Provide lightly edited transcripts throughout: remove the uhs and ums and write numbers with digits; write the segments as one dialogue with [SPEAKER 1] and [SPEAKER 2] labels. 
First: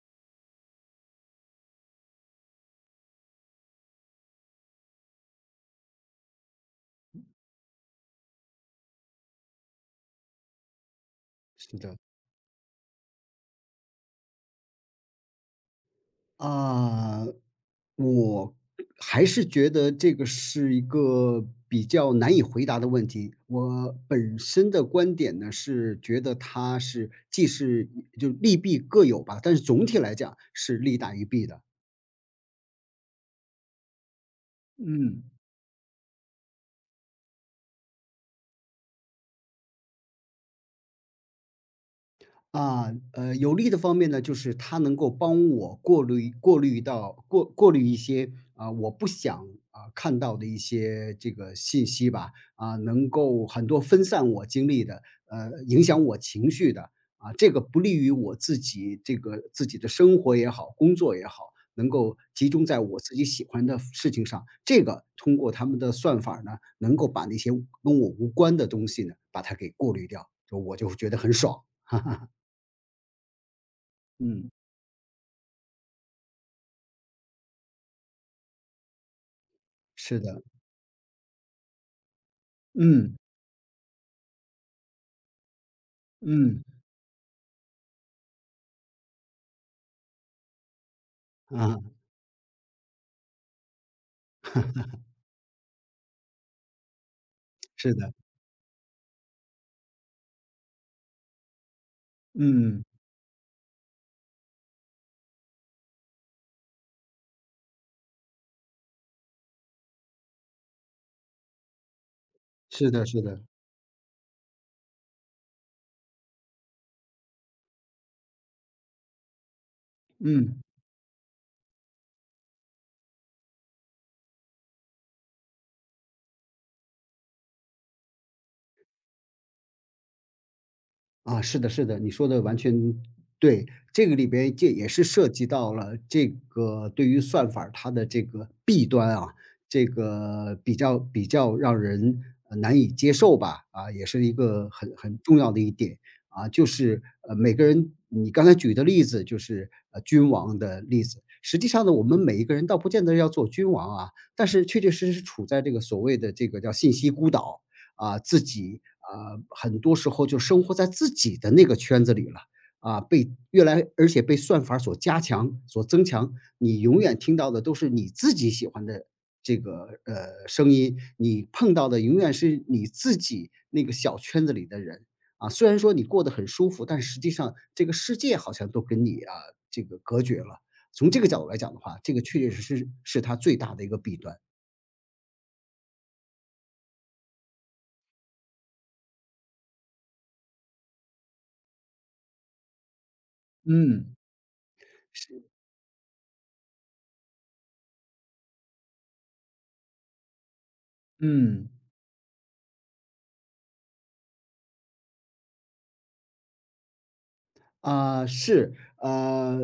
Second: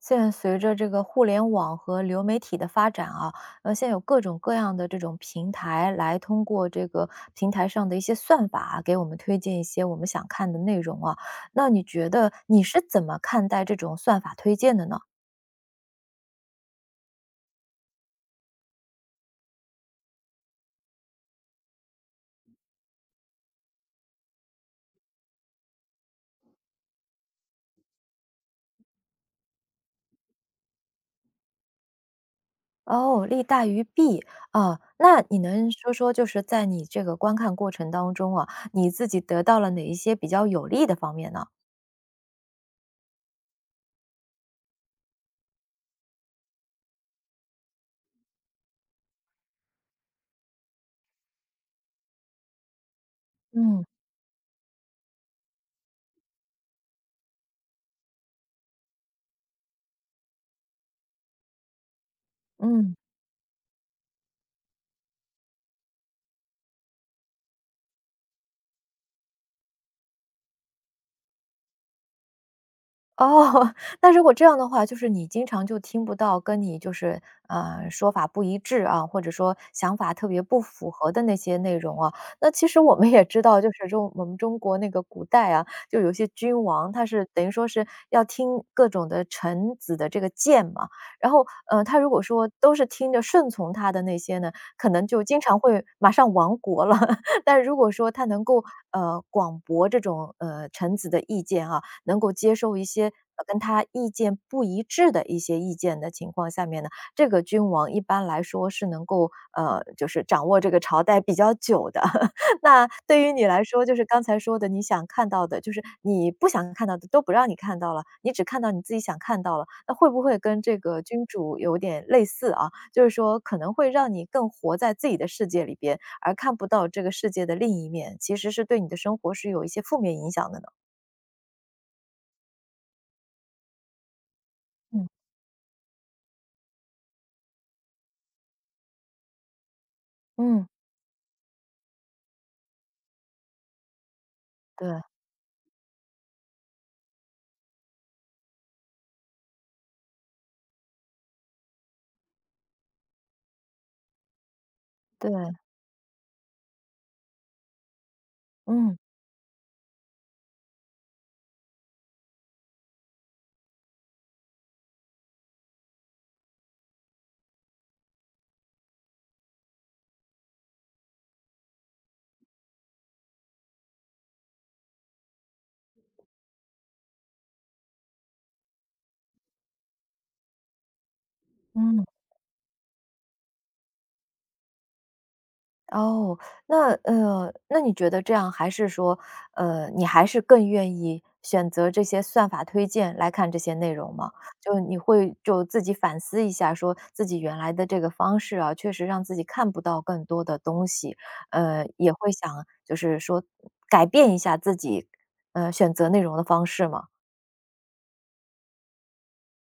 [SPEAKER 1] 现在随着这个互联网和流媒体的发展啊，现在有各种各样的这种平台来通过这个平台上的一些算法啊，给我们推荐一些我们想看的内容啊。那
[SPEAKER 2] 是
[SPEAKER 1] 你
[SPEAKER 2] 的。
[SPEAKER 1] 觉得你是怎么看待这种算法推荐的呢？
[SPEAKER 2] 啊，我还是觉得这个是一个比较难以回答的问题。我本身的观点呢，是觉得它是既是就利弊各有吧，但是总体来讲是利大于弊的。
[SPEAKER 1] 哦，利大于弊啊，
[SPEAKER 2] 嗯。
[SPEAKER 1] 那你能说说就是在你这个观看过程当中啊，你自己得到了哪一些比较有利的方面呢？
[SPEAKER 2] 有利的方面呢，就是它能够帮我过滤一些啊，我不想啊看到的一些这个信息吧，啊，能够很多
[SPEAKER 1] 嗯
[SPEAKER 2] 分散我精力的，影响我情绪的，啊，这个不利于我自己的生活也好，工作也好，能够集中在
[SPEAKER 1] 嗯。
[SPEAKER 2] 我自己喜欢的事情上。这个通过他们的算法呢，能够把那些跟我无关的东西呢，把它给过滤掉，就我就觉得很爽。
[SPEAKER 1] 哦，那如果这
[SPEAKER 2] 嗯。
[SPEAKER 1] 样的话，就是你经常就听不到跟你就是，说法不一致啊，或者说想法
[SPEAKER 2] 是
[SPEAKER 1] 特别
[SPEAKER 2] 的，
[SPEAKER 1] 不符合的那些内容啊。那其实我们
[SPEAKER 2] 嗯，
[SPEAKER 1] 也知道，就是中我们中国那个古代啊，就有些
[SPEAKER 2] 嗯，
[SPEAKER 1] 君王，他是等于说是要听各种的臣子的这个谏嘛。然后，
[SPEAKER 2] 啊，
[SPEAKER 1] 他如果说都是听着顺从他的那些呢，可能就经常会马上亡国了。但如果
[SPEAKER 2] 是
[SPEAKER 1] 说
[SPEAKER 2] 的，
[SPEAKER 1] 他能够，广博这种，臣子的意见啊，能够接受
[SPEAKER 2] 嗯，
[SPEAKER 1] 一些跟他意见不一致的一些意见的情况下面呢，这个君王一般来说是能够就是掌握这个朝代比较久的。那
[SPEAKER 2] 是的，
[SPEAKER 1] 对
[SPEAKER 2] 是
[SPEAKER 1] 于
[SPEAKER 2] 的，
[SPEAKER 1] 你来说，就是刚才说的，你想看到的，就是你不想看到的都不让你看到了，你只看到你自己想看到了，那会不会跟
[SPEAKER 2] 嗯。
[SPEAKER 1] 这个君主有点类似啊？就是说可能会让你更活在自己的世界里边，而看不到这个世界的另一面，其实是对你的生活是有一些负面影响的呢？
[SPEAKER 2] 啊，是的，是的，你说的完全对。这个里边这也是
[SPEAKER 1] 嗯。
[SPEAKER 2] 涉及到了这个对于算法儿它的这个弊端啊，这个
[SPEAKER 1] 嗯。
[SPEAKER 2] 比较让人难以接受吧，啊，也是一个很
[SPEAKER 1] 对
[SPEAKER 2] 很重要的一点啊，就是每个人，你刚才举的例子就是君王的例子，实际上呢，我们每一个人倒不见得要做君王啊，但是确确实实
[SPEAKER 1] 对，
[SPEAKER 2] 处在这个所谓的这个叫信息孤岛啊。自己
[SPEAKER 1] 嗯
[SPEAKER 2] 啊，很多时候就生活在自己的那个圈子里了，啊，被越来而且被算法所加强、所增强，你永远听到的都是你自己喜欢的声音，你碰到的永远是你自己那个小圈子里的人。啊，虽然说你过得很舒服，但实际上这个世界好像都跟你啊，这个隔绝了。从这个角度来讲的话，
[SPEAKER 1] 嗯，
[SPEAKER 2] 这个确确实实是它最大的一个弊端。
[SPEAKER 1] 哦，那那你觉得这样还是说，你还是更愿意选择这些算法推荐来看这些内容
[SPEAKER 2] 嗯，
[SPEAKER 1] 吗？就你会
[SPEAKER 2] 是。
[SPEAKER 1] 就自己反思一下，说自己原来的这个方式啊，确实让自己看不到更多的东西，
[SPEAKER 2] 嗯。
[SPEAKER 1] 也会想就是说改变一下自己，选择内容的方式吗？
[SPEAKER 2] 啊，是，呃，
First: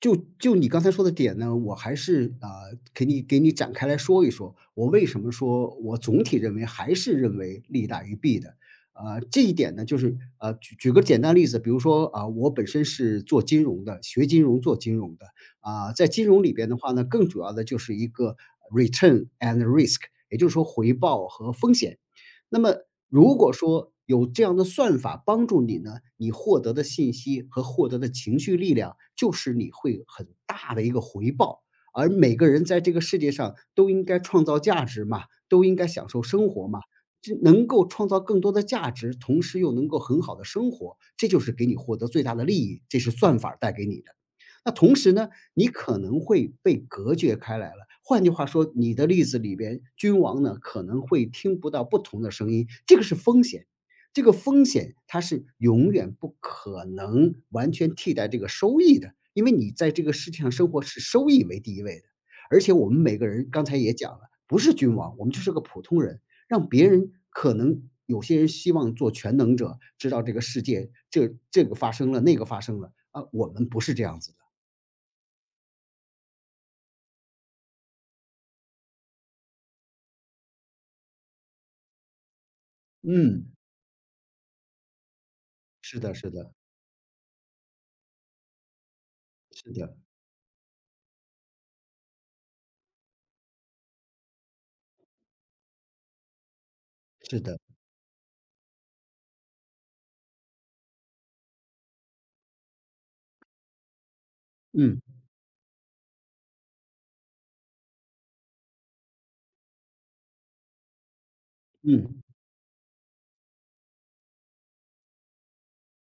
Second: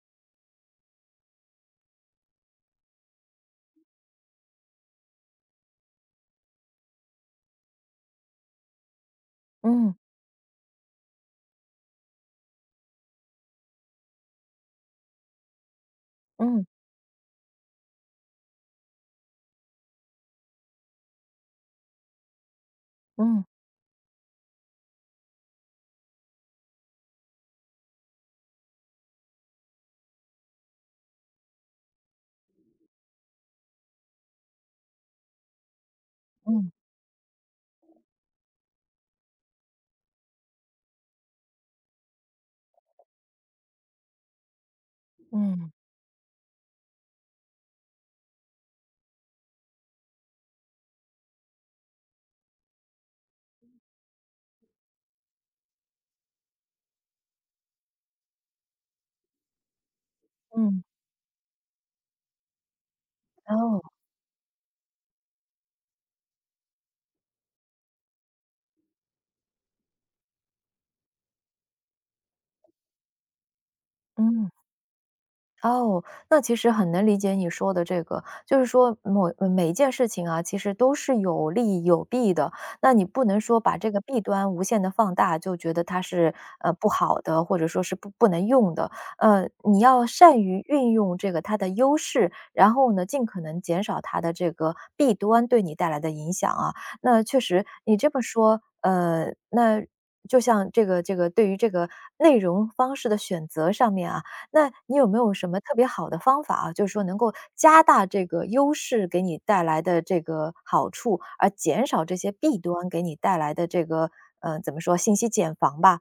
[SPEAKER 2] 就你刚才说的点呢，我还是啊，给你展开来说一说，我为什么说我总体认为还是认为利大于弊的。啊，这一点呢，
[SPEAKER 1] 嗯
[SPEAKER 2] 就是举个简单例子，比如说啊，我本身是做金融的，学金融做金融的，啊，在金融里
[SPEAKER 1] 嗯
[SPEAKER 2] 边的话呢，更主要的就是一个 return and risk，也就是说回报和风险。那么如
[SPEAKER 1] 嗯
[SPEAKER 2] 果说有这样的算法帮助你呢，你获得的信息和获得的情绪力量，就是你会有很大的一个回报。而每个人在这个世界上都应该创造价值嘛，都应该享受生活
[SPEAKER 1] 嗯
[SPEAKER 2] 嘛，这能够创造更多的价值，同时又能够很好的生活，这就是给你获得最大的利益，这是算法儿带给你的。那同时呢，你
[SPEAKER 1] 嗯
[SPEAKER 2] 可能会被隔绝开来了。换句话说，你的例子里边，君王呢可能会听不到不同的声音，这个是风险。这个风险它是永远不可能完全替代这个收益的，因为你在这个世界上生
[SPEAKER 1] 嗯，
[SPEAKER 2] 活是收益为第一位的。而且我们每个人刚才
[SPEAKER 1] 哦，
[SPEAKER 2] 也讲了，不是君王，我们就是个普通人，让别人可能有些人希望做全能者，知道这个世界这个发生了，那个发生了啊，我们不是这样子的。
[SPEAKER 1] 嗯。哦，那其实很能理解你说的这个，就是说某每一件事情啊，其实都是有利有弊的。那你不能
[SPEAKER 2] 嗯。
[SPEAKER 1] 说把这个弊端无限的放大，就觉得
[SPEAKER 2] 是
[SPEAKER 1] 它
[SPEAKER 2] 的，是
[SPEAKER 1] 是，
[SPEAKER 2] 的，
[SPEAKER 1] 不好的，或者说是不能用的。
[SPEAKER 2] 是
[SPEAKER 1] 你
[SPEAKER 2] 的，
[SPEAKER 1] 要善于运用这个它的优势，然后呢，尽可能减少它的这个弊端对你带来的影响啊。那确
[SPEAKER 2] 是的，
[SPEAKER 1] 实你这么说，那就像这个对于这个内容方式的选择上面啊，那你
[SPEAKER 2] 嗯，
[SPEAKER 1] 有没有什么特别好的方法啊，就是说能够加大这个优势给你带来的这个好处，而减少这
[SPEAKER 2] 嗯。
[SPEAKER 1] 些弊端给你带来的这个，怎么说，信息茧房吧？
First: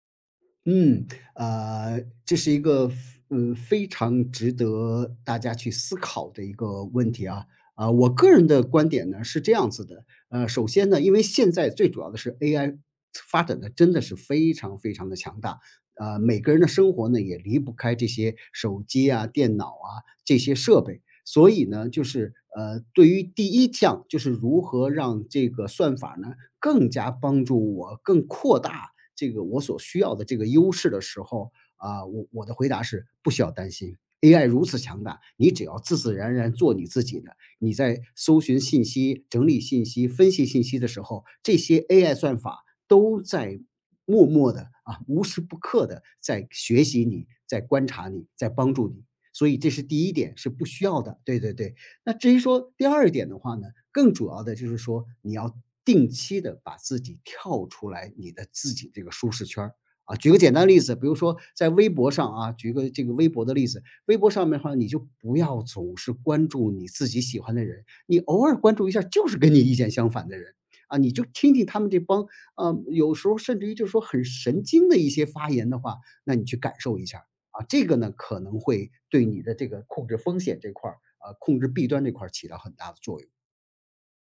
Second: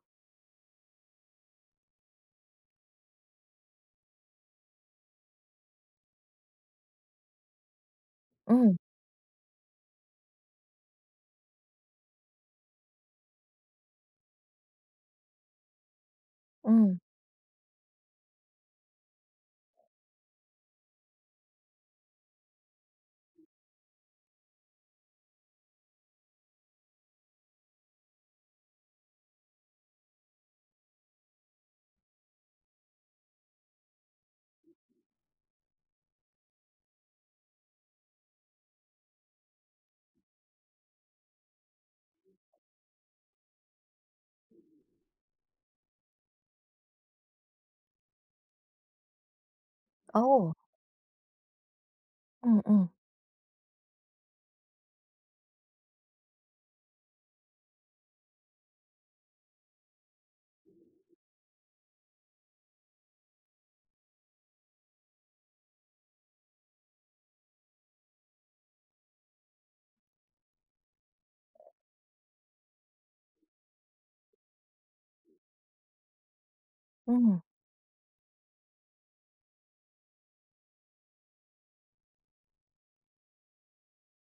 [SPEAKER 2] 嗯，这是一个非常值得大家去思考的一个问题啊。啊，我个人的
[SPEAKER 1] 嗯，
[SPEAKER 2] 观点呢是这样子的，首先呢，因为现在最主要的是 AI 发展的真的是非常非常的强大，每个人的生
[SPEAKER 1] 嗯，
[SPEAKER 2] 活呢也离不开这些手机啊、电脑啊这些设备，所以呢，就是对于第一项就是如何让这个算法呢更加帮助我更扩大这个我所需要的这个优势的时候，啊，我的回答是不需要担心。AI 如此强大，你只要自自然然做你自己的。你在搜寻信息、整理信息、分析信息的时候，这些 AI 算法都在默默的啊，无时不刻的在学习你，在观察你，在帮助你。所以这是第一点，是
[SPEAKER 1] 哦，
[SPEAKER 2] 不需要的。对，对，对。那至于
[SPEAKER 1] 嗯
[SPEAKER 2] 说第
[SPEAKER 1] 嗯，
[SPEAKER 2] 二点的话呢，更主要的就是说你要定期的把自己跳出来你的自己这个舒适圈儿。啊，举个简单例子，比如说在微博上啊，举个这个微博的例子，微博上面的话，你就不要总是关注你自己喜欢的人，你偶尔关注一下就是跟你意见相反的人，啊，你就听听他们这帮，啊，有时候甚至于就是说很神经的一些发言的话，那你去感受一下
[SPEAKER 1] 嗯。
[SPEAKER 2] 啊，这个呢可能会对你的这个控制风险这块儿控制弊端这块儿起到很大的作用。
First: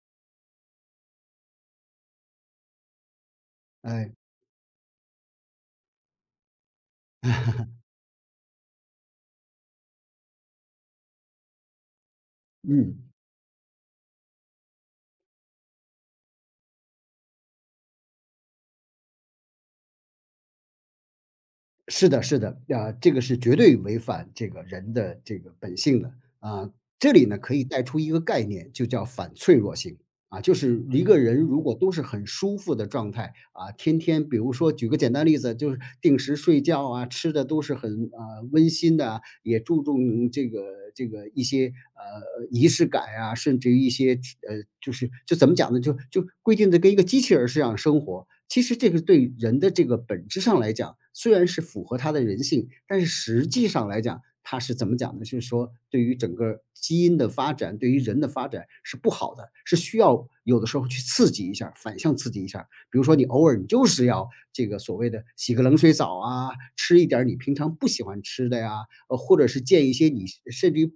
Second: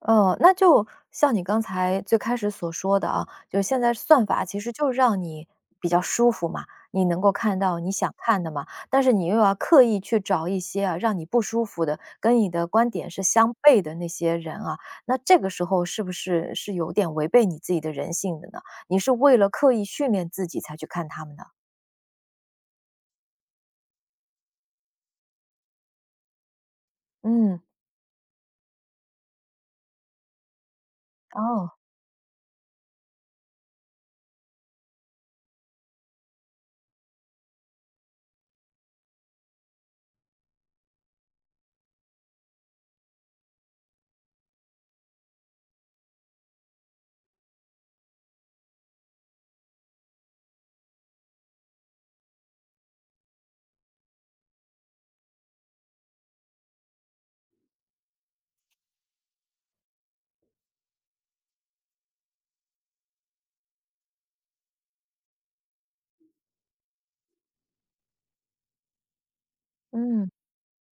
[SPEAKER 1] 哦，那就像你刚才最开始所说的啊，就是现在
[SPEAKER 2] 哎，
[SPEAKER 1] 算法其实就是让你比较舒服嘛，你能够看到你想看的嘛，但是你又要刻意去找一些啊，让你不舒服的，跟你的观
[SPEAKER 2] 嗯，
[SPEAKER 1] 点是相悖的那些人啊，那这个时候是不是是有点违背你自己的人性的呢？你是为了刻意训练自己才去看他们的？
[SPEAKER 2] 是的，是的，啊，这个是绝对违反这个人的这个本性的啊。这里呢，可
[SPEAKER 1] 嗯，
[SPEAKER 2] 以带出一个概念，就叫反脆弱性。啊，就是一个人如
[SPEAKER 1] 哦，
[SPEAKER 2] 果都是很舒服的状态，啊，天天比如说举个简单例子，就是定时睡觉啊，吃的都是很温馨的啊，也注重这个一些仪式感啊，甚至于一些就是怎么讲呢，就规定的跟一个机器人儿似样生活。其实这个对人的这个本质上来讲，虽然是符合他的人性，但是实际上来讲，它是怎么讲呢？是说对于整个基因的发展，对于人的发展是不好的，是需要有的时候去刺激一下，反向刺激一下。比如说你偶尔你就是要这个所谓的洗个冷水澡啊，吃一点儿你平常不喜欢吃的呀，或者是见一些你
[SPEAKER 1] 嗯，
[SPEAKER 2] 甚至于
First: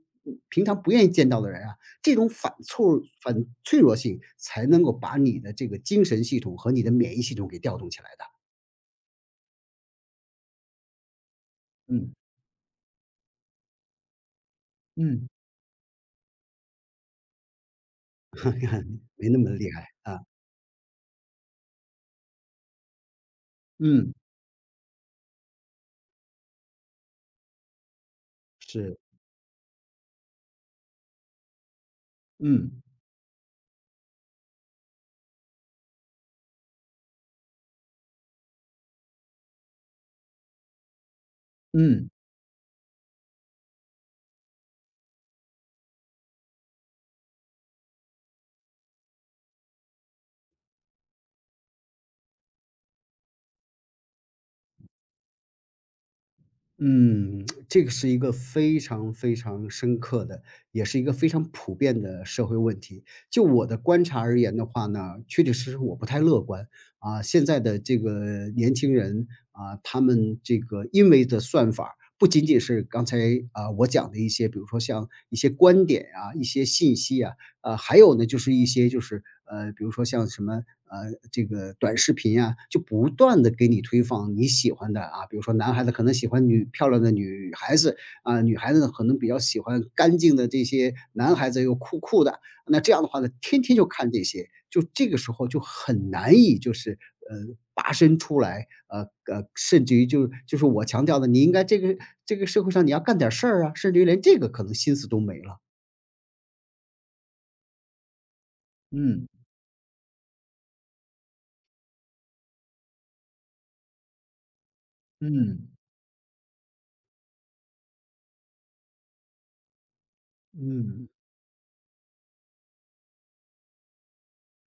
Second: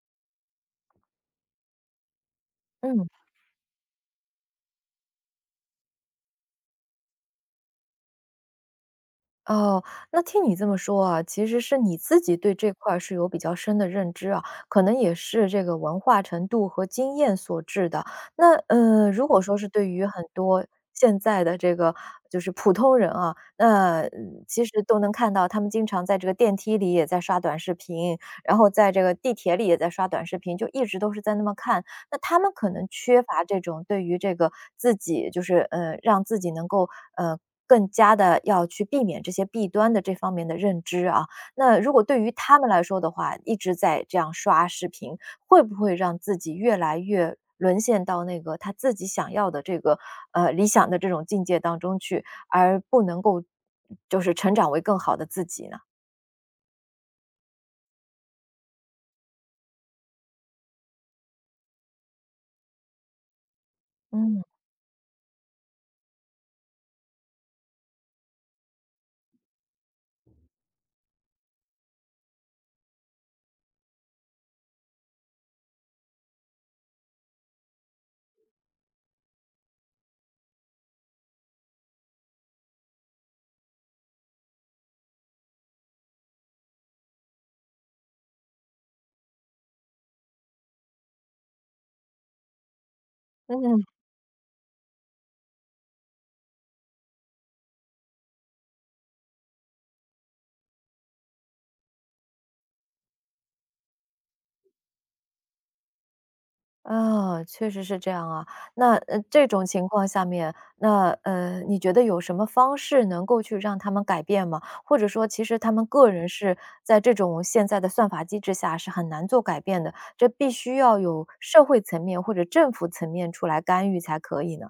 [SPEAKER 2] 平常不愿意见到的人啊，这种反脆
[SPEAKER 1] 嗯。
[SPEAKER 2] 反脆弱性才能够把你的这个精神系统和你的免疫系统给调动起来的。
[SPEAKER 1] 哦，那听你这么说啊，其实是你
[SPEAKER 2] 嗯。
[SPEAKER 1] 自己对这块儿是有比较深的认知啊，可能也
[SPEAKER 2] 嗯。
[SPEAKER 1] 是这个文化程度和经验所致的。那 如
[SPEAKER 2] 没那
[SPEAKER 1] 果
[SPEAKER 2] 么
[SPEAKER 1] 说是
[SPEAKER 2] 厉害
[SPEAKER 1] 对于
[SPEAKER 2] 啊。
[SPEAKER 1] 很多现在的这个就是普通人啊，那
[SPEAKER 2] 嗯，
[SPEAKER 1] 嗯其实都能看到，他们经常在这个电梯里也在刷短视频，然后在这个地铁里也在刷短视频，就一直都是在那么看。那他们可
[SPEAKER 2] 嗯，
[SPEAKER 1] 能缺乏这种对于这个自己就是，让自己能够，呃，更加的要去避免这些弊端的这方面的认知啊。那如果
[SPEAKER 2] 嗯。
[SPEAKER 1] 对于他们来说的话，一直在这样刷视频，会不会让自己越来越沦陷到那个他自己想要的这个，理想的这种境界当中去，而不能够就是成长为更好的自己呢？
[SPEAKER 2] 嗯，这个是一个非常非常深刻的，也是一个非常普遍的社会问题。就我的观察而
[SPEAKER 1] 嗯。
[SPEAKER 2] 言的话呢，确确实实我不太乐观啊。现在的这个年轻人啊，他们这个因为的算法儿不仅仅是刚才啊我讲的一些，比如说像一些观点啊、一些信息啊，还有呢，就是一些就是比如说像什么呃，这个短视频呀，就不断的给你推放你喜欢的啊，比如说男孩子可能喜欢女漂亮的女孩子，啊，女孩子呢可能比较喜欢干净的这些男孩子又酷酷的，那这样的话呢，天天
[SPEAKER 1] 嗯。
[SPEAKER 2] 就看这些，就这个时候就很难以就是呃，拔身出来，甚至于就是我强调的，你应该这个这个社会上你要干点事儿啊，甚至于连这个可能心思都没了。
[SPEAKER 1] 啊，确实是这样啊。那，
[SPEAKER 2] 嗯，
[SPEAKER 1] 这种情况下面，那，你觉得有什么方式能够去让他们改变吗？或者说其实
[SPEAKER 2] 嗯。
[SPEAKER 1] 他们个人是在这种现在的算法机制下是很难做改变的，这必须要
[SPEAKER 2] 嗯，
[SPEAKER 1] 有社会层面或者政府层面出来干预才可以呢？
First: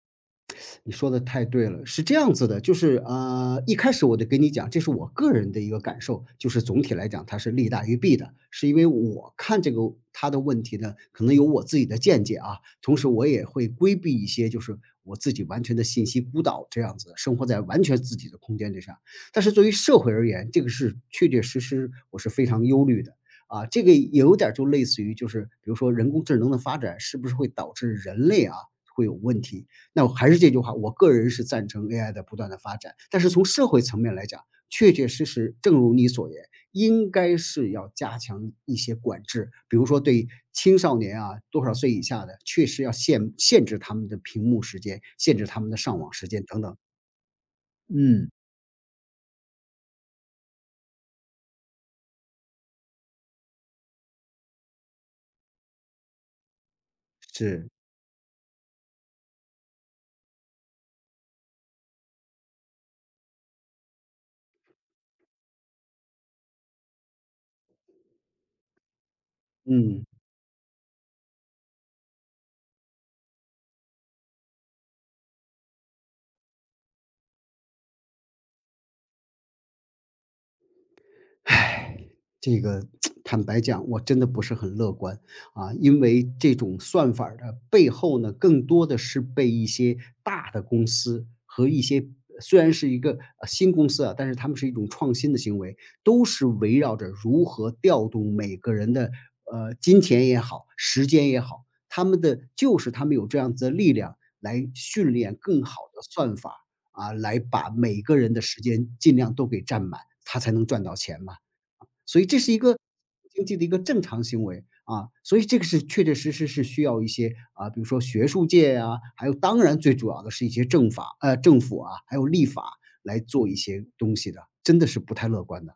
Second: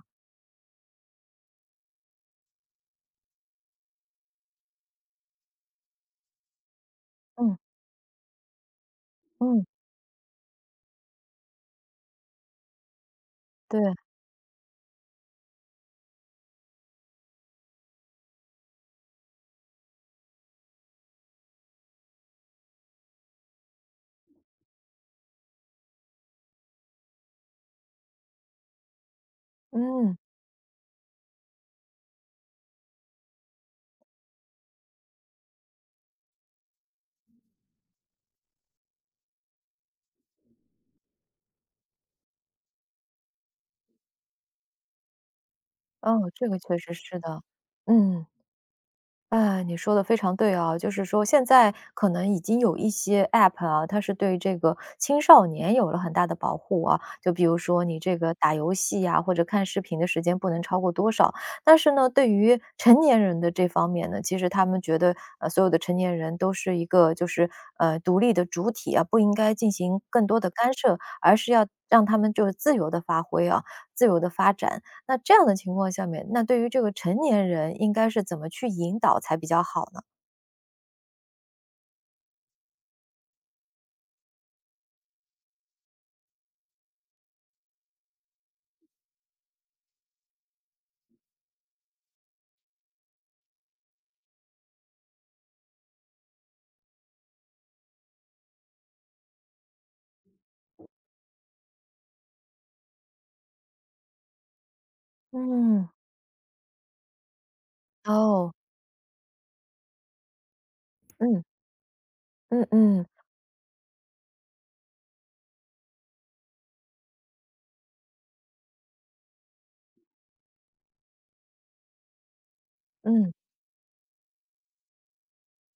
[SPEAKER 2] 你说的太对了，是这样子的，就是一开始我就跟你讲，这是我个人的一个感受，就是总体来讲它是
[SPEAKER 1] 嗯，
[SPEAKER 2] 利大于弊的。是因为我看
[SPEAKER 1] 嗯，
[SPEAKER 2] 这个他的问题呢，可能有我自己的见解啊，同时我也会
[SPEAKER 1] 对，
[SPEAKER 2] 规避一些，就是我自己完全的信息孤岛这样子，生活在完全自己的空间之上。但是对于社会而言，这个是确确实实我是非常忧虑的。啊，这个也有点儿就类似于，就是比如说人工智能的发展，是不是会导致人类啊会有问题？那我
[SPEAKER 1] 嗯，
[SPEAKER 2] 还是这句话，我个人是赞成 AI 的不断的发展，但是从社会层面来讲，确确实实，正如你所言，应该是要加强一些管制，比如说对青少年啊，多少岁以下的，确实要限制他们的屏幕时间，限制他们的上网时
[SPEAKER 1] 哦，
[SPEAKER 2] 间
[SPEAKER 1] 这个
[SPEAKER 2] 等等。
[SPEAKER 1] 确实是的，嗯。
[SPEAKER 2] 嗯，
[SPEAKER 1] 哎，你说的非常对啊，就是说现在可能已经有一些 App 啊，它是对这个青少年有了很大的保护啊。就比如
[SPEAKER 2] 是，
[SPEAKER 1] 说你这个打游戏呀，或者看视频的时间不能超过多少。但是呢，对于成年人的这方面呢，其实他们觉得，所有的成年人都是一个就是，独立的主体啊，不应该进行
[SPEAKER 2] 嗯。
[SPEAKER 1] 更多的干涉，而是要让他们就是自由的发挥啊，自由的发展。那这样的情况下面，那对于这个成年人应该是怎么去引导才比较好呢？
[SPEAKER 2] 唉，这个坦白讲，我真的不是很乐观啊，因为这种算法儿的背后呢，更多的是被一些大的公司和一些虽然是一个新公司啊，但是他们是一种创新的行为，都是围绕着如何调动每个人的金钱也好，时间也好，他们的就是他们有这样子的力量来训练更好
[SPEAKER 1] 嗯。
[SPEAKER 2] 的算法啊，来把每个人的
[SPEAKER 1] 哦，
[SPEAKER 2] 时间尽量都给占满，他才能赚到钱嘛。
[SPEAKER 1] 嗯，
[SPEAKER 2] 所以这是一
[SPEAKER 1] 嗯
[SPEAKER 2] 个
[SPEAKER 1] 嗯，
[SPEAKER 2] 经济的一个正常行为啊，所以这个是确确实实是需要一些啊，比如说学术界啊，还有当然最主要的是一些政法政府啊，还有立法来
[SPEAKER 1] 嗯。
[SPEAKER 2] 做一些东西的，真的是不太乐观的。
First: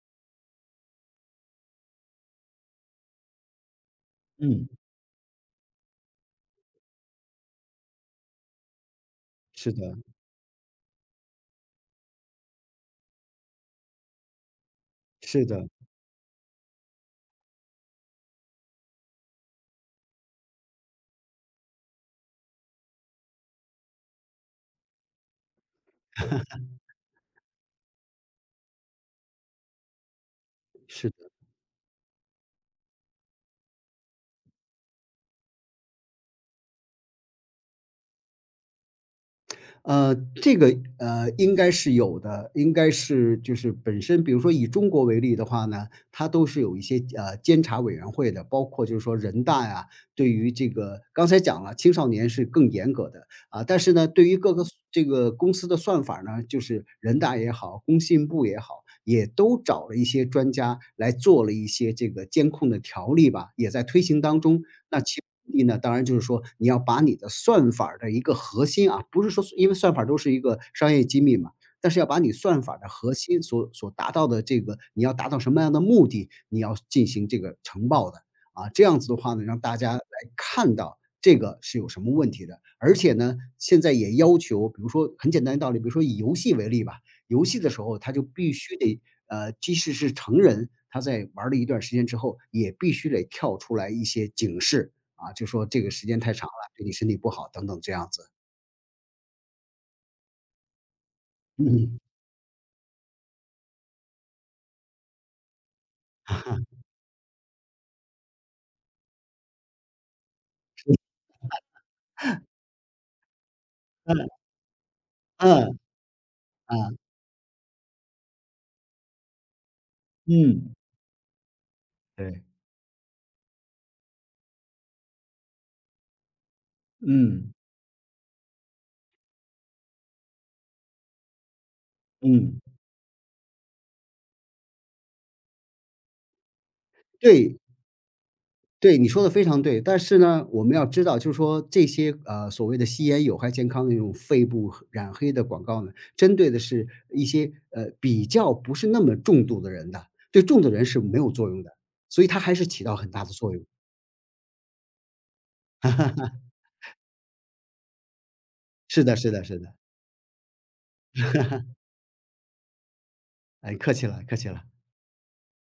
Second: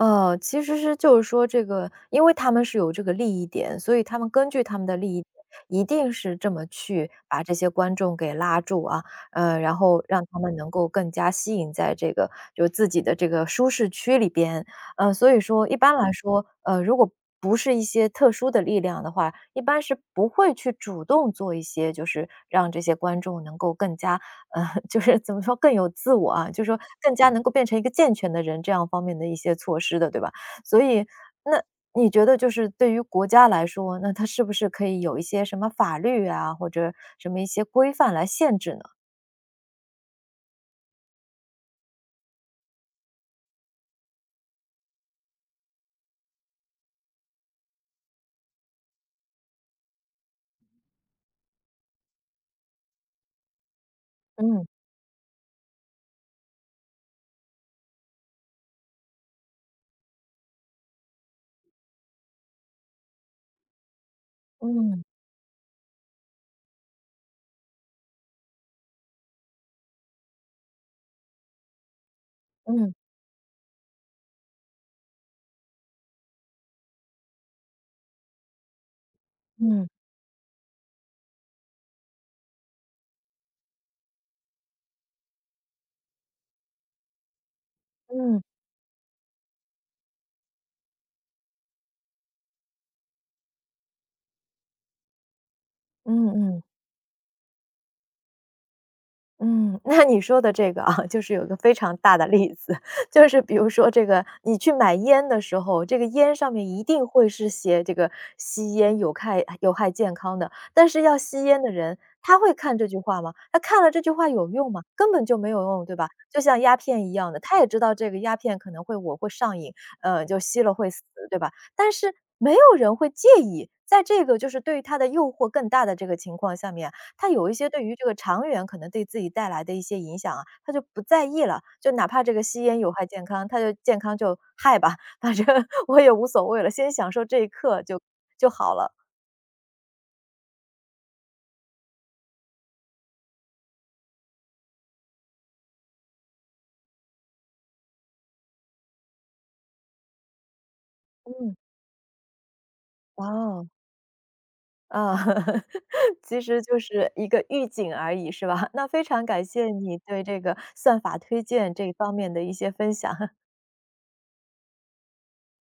[SPEAKER 1] 其实是就是说这个，因为他们是有这个利益点，所以他们根据
[SPEAKER 2] 嗯，
[SPEAKER 1] 他们的利益点，一定是这么去把这些观众给拉住啊，
[SPEAKER 2] 是
[SPEAKER 1] 然
[SPEAKER 2] 的，
[SPEAKER 1] 后让他们能够更加吸引在这个就自己的这个舒适区里边。所以
[SPEAKER 2] 是的，
[SPEAKER 1] 说一般来说，如果不是一些特殊的力量的话，一般是不会去主动做一些，就是让这些观众能够更加呃，就是怎么说更有自我啊，就是说更加能够变成一个健全的人，这样方面的一些措施的，对吧？所以
[SPEAKER 2] 是的。
[SPEAKER 1] 那你觉得就是对于国家来说，那它是不是可以有一些什么法律啊，或者什么一些规范来限制呢？
[SPEAKER 2] 呃，这个，应该是有的，应该是就是本身比如说以中国为例的话呢，它都是有一些，监察委员会的，包括就是说人大呀，对于这个刚才讲了，青少年是更严格的。啊，但是呢，对于各
[SPEAKER 1] 嗯
[SPEAKER 2] 个这个公司的算法呢，就是人大也好，工信部也好，也都找了一些专家来做了一些这个监控的条例吧，也在推行当中。
[SPEAKER 1] 嗯
[SPEAKER 2] 那其
[SPEAKER 1] 嗯
[SPEAKER 2] 目的呢，当然就是说你要把你的算法儿的一个核心啊，不是说因为算法儿都是一个商业机密嘛，但是要把你算法儿的
[SPEAKER 1] 嗯
[SPEAKER 2] 核心所达到的这个，你要达到什么样的目的，你要进行这个呈报的。啊，这样子的话呢，让大
[SPEAKER 1] 嗯
[SPEAKER 2] 家来看到这个是有什么问题的。而且呢，现在也要求，比如说很简单的道理，比如说以游戏为例吧，游戏的时候它就
[SPEAKER 1] 嗯
[SPEAKER 2] 必须得即使是成人，他在玩了一段时间之后，也必须得跳出来一些警示，啊，就说这个时间
[SPEAKER 1] 嗯
[SPEAKER 2] 太长了，
[SPEAKER 1] 嗯。
[SPEAKER 2] 对你身体不好等等这样子。
[SPEAKER 1] 嗯，那你说的这个啊，就是有一个非常
[SPEAKER 2] 嗯，
[SPEAKER 1] 大的例子，就是比如说这个你去买烟的时候，这个烟上 面一定会是写这个吸烟有害健康的，但是要吸烟的人，他会看这句话吗？他看了这句话
[SPEAKER 2] 嗯，
[SPEAKER 1] 有用吗？根本就没有
[SPEAKER 2] 嗯，
[SPEAKER 1] 用，对吧？就像鸦
[SPEAKER 2] 嗯，
[SPEAKER 1] 片一样的，他也知道这个鸦片可能会我会上瘾，就吸了
[SPEAKER 2] 嗯，
[SPEAKER 1] 会死，对吧？但是
[SPEAKER 2] 对，
[SPEAKER 1] 没有人会介意，在这个就是对于他的诱惑更大的这个情况下面。他有
[SPEAKER 2] 嗯，
[SPEAKER 1] 一些对于这个长远可能对自己带来的一些影响啊，他就不在意了，就哪怕这个
[SPEAKER 2] 嗯，
[SPEAKER 1] 吸烟有害健康，他就健康就害吧，反正 我也无所谓了，先享受这一
[SPEAKER 2] 对。
[SPEAKER 1] 刻就好了。
[SPEAKER 2] 对，你说的非常对。但是呢，我们要知道就是说这些，所谓的吸烟有害健康的那种肺部染黑的广告呢，针对的是一些，比较不是那么重度的人的，对重度人是没有作
[SPEAKER 1] 嗯，
[SPEAKER 2] 用的，所以它还是起到很大的作用。
[SPEAKER 1] 哦，啊，其实就是一个预警而已，是吧？那非
[SPEAKER 2] 是的
[SPEAKER 1] 常
[SPEAKER 2] 是
[SPEAKER 1] 感
[SPEAKER 2] 的是
[SPEAKER 1] 谢
[SPEAKER 2] 的，
[SPEAKER 1] 你对这个算法推荐这方面的一些分享。
[SPEAKER 2] 哎，客气了客气了。